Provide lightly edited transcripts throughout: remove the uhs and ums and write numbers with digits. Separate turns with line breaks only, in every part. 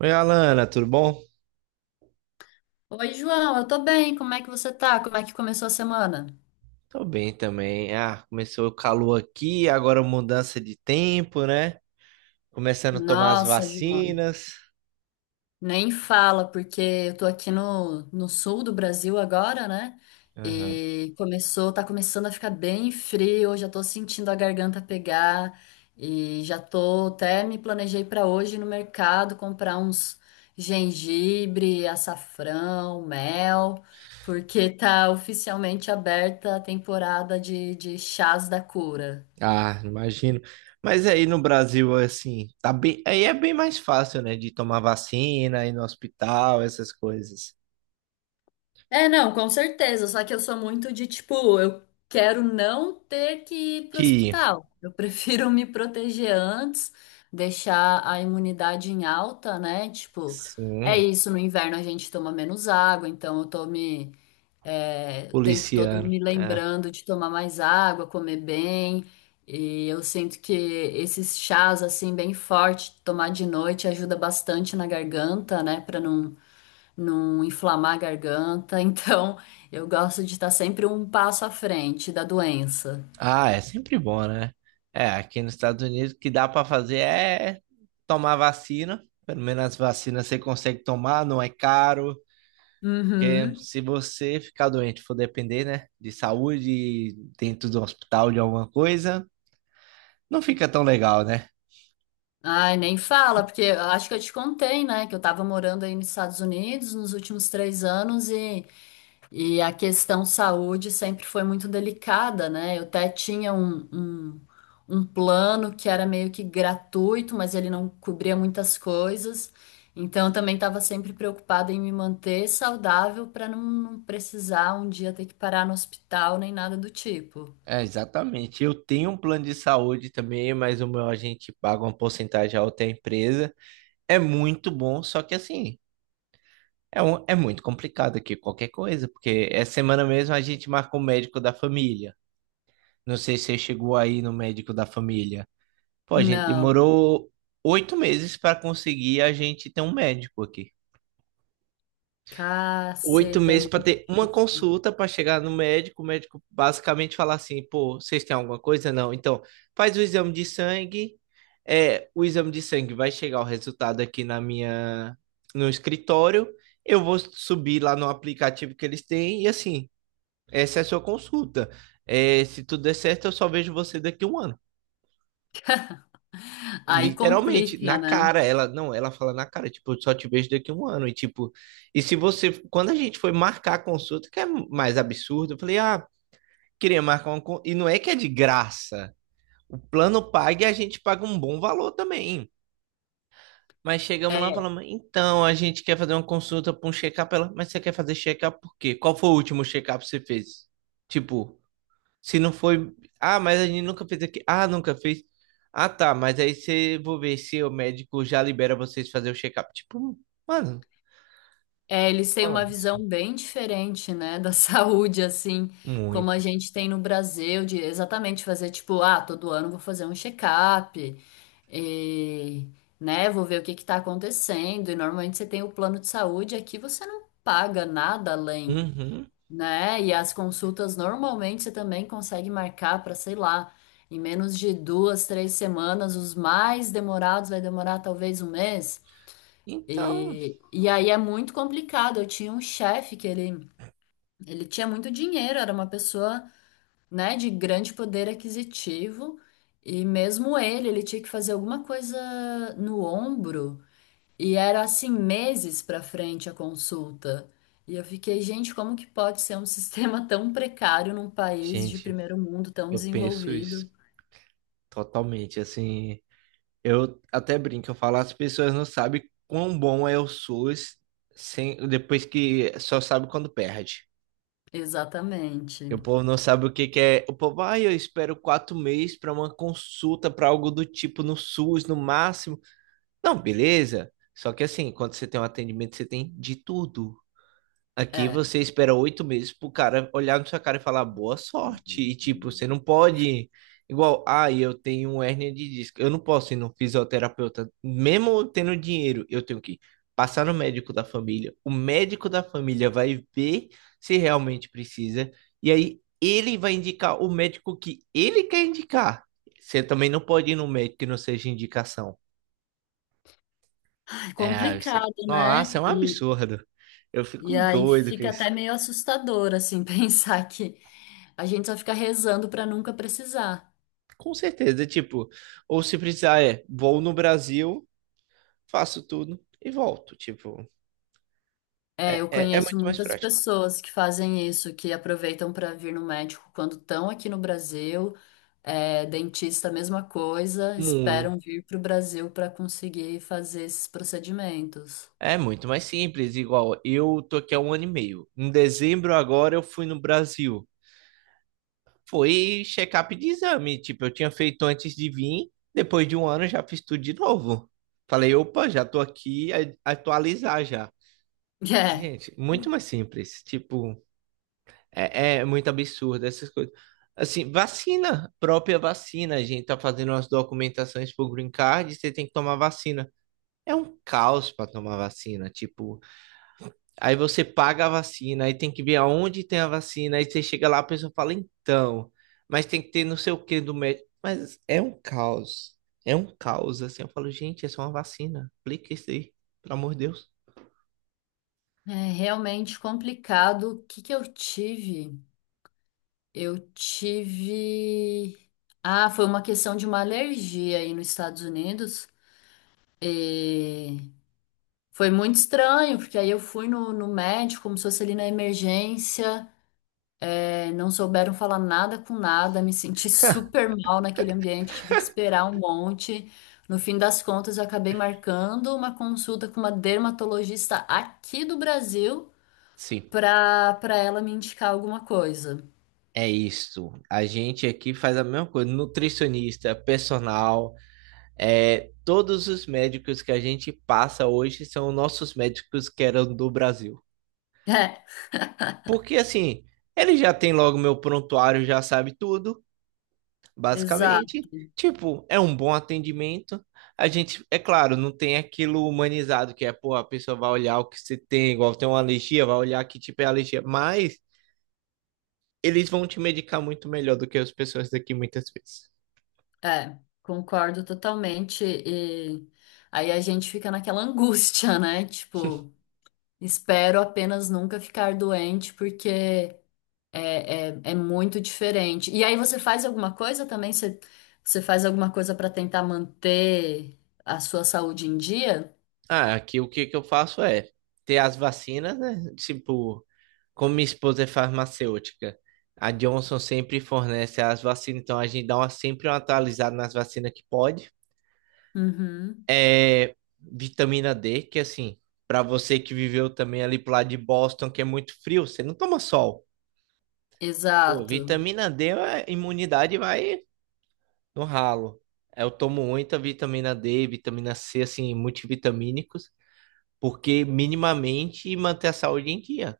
Oi, Alana, tudo bom?
Oi, João, eu tô bem. Como é que você tá? Como é que começou a semana?
Tô bem também. Começou o calor aqui, agora mudança de tempo, né? Começando a tomar as
Nossa, João,
vacinas.
nem fala, porque eu tô aqui no sul do Brasil agora, né?
Aham.
E começou, tá começando a ficar bem frio, eu já tô sentindo a garganta pegar e já tô até me planejei pra hoje ir no mercado comprar uns gengibre, açafrão, mel, porque tá oficialmente aberta a temporada de chás da cura.
Imagino. Mas aí no Brasil, assim, tá bem, aí é bem mais fácil, né, de tomar vacina, ir no hospital, essas coisas.
É, não, com certeza. Só que eu sou muito de tipo, eu quero não ter que ir pro
Que,
hospital. Eu prefiro me proteger antes, deixar a imunidade em alta, né? Tipo, é
sim,
isso. No inverno a gente toma menos água, então eu tô me, é, o tempo todo
policiano,
me
né?
lembrando de tomar mais água, comer bem. E eu sinto que esses chás assim bem forte, tomar de noite ajuda bastante na garganta, né? Pra não inflamar a garganta. Então, eu gosto de estar sempre um passo à frente da doença.
Ah, é sempre bom, né? É, aqui nos Estados Unidos o que dá para fazer é tomar vacina. Pelo menos as vacinas você consegue tomar, não é caro. Porque
Uhum.
se você ficar doente, for depender, né, de saúde, dentro do hospital, de alguma coisa, não fica tão legal, né?
Ai, nem fala, porque eu acho que eu te contei, né, que eu tava morando aí nos Estados Unidos nos últimos 3 anos e a questão saúde sempre foi muito delicada, né? Eu até tinha um plano que era meio que gratuito, mas ele não cobria muitas coisas. Então, eu também estava sempre preocupada em me manter saudável para não precisar um dia ter que parar no hospital nem nada do tipo.
É, exatamente. Eu tenho um plano de saúde também, mas o meu a gente paga uma porcentagem alta à empresa. É muito bom, só que assim. É, é muito complicado aqui qualquer coisa, porque essa semana mesmo a gente marcou o médico da família. Não sei se você chegou aí no médico da família. Pô, a gente
Não,
demorou 8 meses para conseguir a gente ter um médico aqui. Oito
caceta, é
meses
muito
para ter uma
difícil.
consulta para chegar no médico. O médico basicamente falar assim: pô, vocês têm alguma coisa? Não. Então, faz o exame de sangue. É, o exame de sangue vai chegar o resultado aqui na minha, no escritório. Eu vou subir lá no aplicativo que eles têm e assim. Essa é a sua consulta. É, se tudo der certo, eu só vejo você daqui a um ano.
Aí
Literalmente, na
complica, né?
cara, ela não, ela fala na cara, tipo, eu só te vejo daqui a um ano. E tipo, e se você, quando a gente foi marcar a consulta, que é mais absurdo, eu falei, ah, queria marcar uma e não é que é de graça. O plano paga e a gente paga um bom valor também. Mas chegamos lá e
É.
falamos, então, a gente quer fazer uma consulta para um check-up, ela, mas você quer fazer check-up por quê? Qual foi o último check-up que você fez? Tipo, se não foi. Ah, mas a gente nunca fez aqui. Ah, nunca fez. Ah, tá. Mas aí você vou ver se o médico já libera vocês fazer o check-up. Tipo, mano,
É, eles têm
fala
uma
isso.
visão bem diferente, né, da saúde, assim, como a
Muito.
gente tem no Brasil, de exatamente fazer tipo, ah, todo ano vou fazer um check-up, e, né, vou ver o que que tá acontecendo. E normalmente você tem o plano de saúde, aqui você não paga nada além,
Uhum.
né? E as consultas normalmente você também consegue marcar para, sei lá, em menos de duas, três semanas, os mais demorados vai demorar talvez um mês.
Então,
E aí é muito complicado. Eu tinha um chefe que ele tinha muito dinheiro, era uma pessoa, né, de grande poder aquisitivo, e mesmo ele, ele tinha que fazer alguma coisa no ombro, e era assim meses para frente a consulta. E eu fiquei, gente, como que pode ser um sistema tão precário num país de
gente,
primeiro mundo tão
eu penso isso
desenvolvido?
totalmente. Assim, eu até brinco, eu falo, as pessoas não sabem quão bom é o SUS sem, depois que só sabe quando perde. E
Exatamente.
o povo não sabe o que que é. O povo, ai, eu espero 4 meses para uma consulta, para algo do tipo no SUS, no máximo. Não, beleza. Só que assim, quando você tem um atendimento, você tem de tudo. Aqui
É
você espera 8 meses pro cara olhar na sua cara e falar boa sorte. E tipo, você não pode. Igual, ah, eu tenho um hérnia de disco. Eu não posso ir no fisioterapeuta. Mesmo eu tendo dinheiro, eu tenho que passar no médico da família. O médico da família vai ver se realmente precisa. E aí ele vai indicar o médico que ele quer indicar. Você também não pode ir no médico que não seja indicação. É, isso...
complicado, né?
Nossa, é um
E,
absurdo. Eu fico
e aí
doido com
fica
isso.
até meio assustador, assim, pensar que a gente só fica rezando para nunca precisar.
Com certeza, tipo, ou se precisar, é, vou no Brasil, faço tudo e volto. Tipo,
É, eu
é
conheço
muito mais
muitas
prático.
pessoas que fazem isso, que aproveitam para vir no médico quando estão aqui no Brasil, é, dentista, mesma coisa,
Muito.
esperam vir para o Brasil para conseguir fazer esses procedimentos.
É muito mais simples, igual eu tô aqui há um ano e meio. Em dezembro agora eu fui no Brasil. Foi check-up de exame, tipo, eu tinha feito antes de vir, depois de um ano eu já fiz tudo de novo. Falei, opa, já tô aqui, atualizar já. Gente, muito mais simples, tipo, é, é muito absurdo essas coisas. Assim, vacina, própria vacina. A gente tá fazendo umas documentações pro Green Card, você tem que tomar vacina. É um caos para tomar vacina, tipo, aí você paga a vacina, aí tem que ver aonde tem a vacina, aí você chega lá, a pessoa fala, então, mas tem que ter não sei o que do médico. Mas é um caos. É um caos, assim. Eu falo, gente, é só uma vacina. Aplica isso aí, pelo amor de Deus.
É, é realmente complicado. O que que eu tive? Eu tive. Ah, foi uma questão de uma alergia aí nos Estados Unidos. E foi muito estranho, porque aí eu fui no médico, como se fosse ali na emergência, é, não souberam falar nada com nada, me senti super mal naquele ambiente, tive que esperar um monte. No fim das contas, eu acabei marcando uma consulta com uma dermatologista aqui do Brasil
Sim,
para ela me indicar alguma coisa.
é isso. A gente aqui faz a mesma coisa. Nutricionista, personal, é, todos os médicos que a gente passa hoje são nossos médicos que eram do Brasil.
É,
Porque assim, ele já tem logo meu prontuário, já sabe tudo, basicamente.
exato,
Tipo, é um bom atendimento. A gente, é claro, não tem aquilo humanizado que é, pô, a pessoa vai olhar o que você tem, igual tem uma alergia, vai olhar que tipo é alergia, mas eles vão te medicar muito melhor do que as pessoas daqui muitas vezes.
é, concordo totalmente. E aí a gente fica naquela angústia, né? Tipo. Espero apenas nunca ficar doente, porque é, é, é muito diferente. E aí você faz alguma coisa também? Você, você faz alguma coisa para tentar manter a sua saúde em dia?
Ah, aqui o que que eu faço é ter as vacinas, né? Tipo, como minha esposa é farmacêutica, a Johnson sempre fornece as vacinas, então a gente dá uma, sempre uma atualizada nas vacinas que pode.
Uhum,
É, vitamina D, que assim, para você que viveu também ali pro lado de Boston, que é muito frio, você não toma sol. Pô,
exato.
vitamina D, a imunidade vai no ralo. Eu tomo muita vitamina D, vitamina C, assim, multivitamínicos, porque minimamente manter a saúde em dia.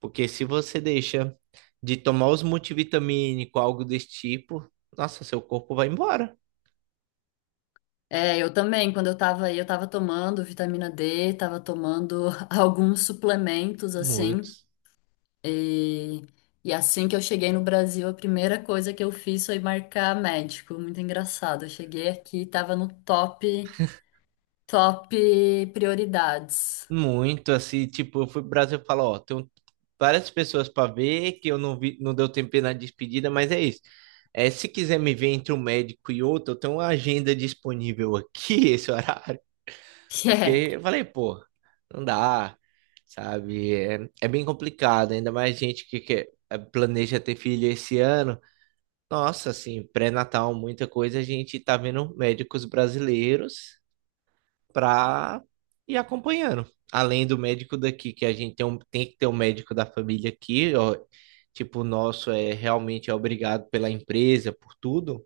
Porque se você deixa de tomar os multivitamínicos, algo desse tipo, nossa, seu corpo vai embora.
É, eu também, quando eu tava aí, eu tava tomando vitamina D, tava tomando alguns suplementos, assim,
Muitos.
e, e assim que eu cheguei no Brasil, a primeira coisa que eu fiz foi marcar médico, muito engraçado, eu cheguei aqui, tava no top. Top prioridades.
Muito, assim, tipo, eu fui pro Brasil e falo, ó, tenho várias pessoas para ver que eu não vi, não deu tempo na despedida, mas é isso. É, se quiser me ver entre um médico e outro, eu tenho uma agenda disponível aqui, esse horário, porque
É.
eu falei, pô, não dá, sabe? É, é bem complicado, ainda mais gente que quer, planeja ter filho esse ano. Nossa, assim, pré-natal, muita coisa, a gente tá vendo médicos brasileiros pra ir acompanhando. Além do médico daqui, que a gente tem, tem que ter um médico da família aqui, ó, tipo, o nosso é realmente é obrigado pela empresa, por tudo,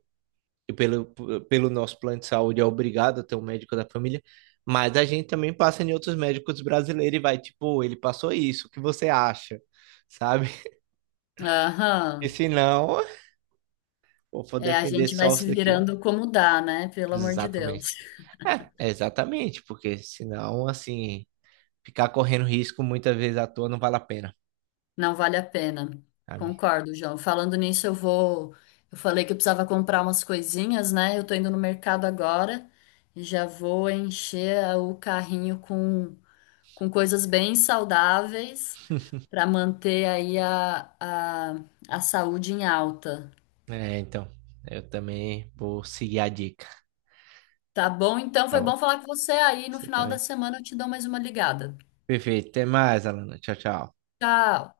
e pelo, pelo nosso plano de saúde é obrigado a ter um médico da família, mas a gente também passa em outros médicos brasileiros e vai, tipo, ele passou isso, o que você acha? Sabe? E
Aham.
se não, pô, vou
É, a
depender
gente vai
só isso
se
daqui.
virando como dá, né? Pelo amor de Deus.
Exatamente. É, é exatamente, porque senão, assim, ficar correndo risco muitas vezes à toa não vale a pena,
Não vale a pena.
sabe?
Concordo, João. Falando nisso, eu vou. Eu falei que eu precisava comprar umas coisinhas, né? Eu tô indo no mercado agora e já vou encher a- o carrinho com coisas bem saudáveis para manter aí a saúde em alta.
É, então, eu também vou seguir a dica,
Tá bom? Então
tá
foi
bom?
bom falar com você aí. No
Você
final da
também.
semana eu te dou mais uma ligada.
Perfeito, até mais, Alana. Tchau, tchau.
Tchau.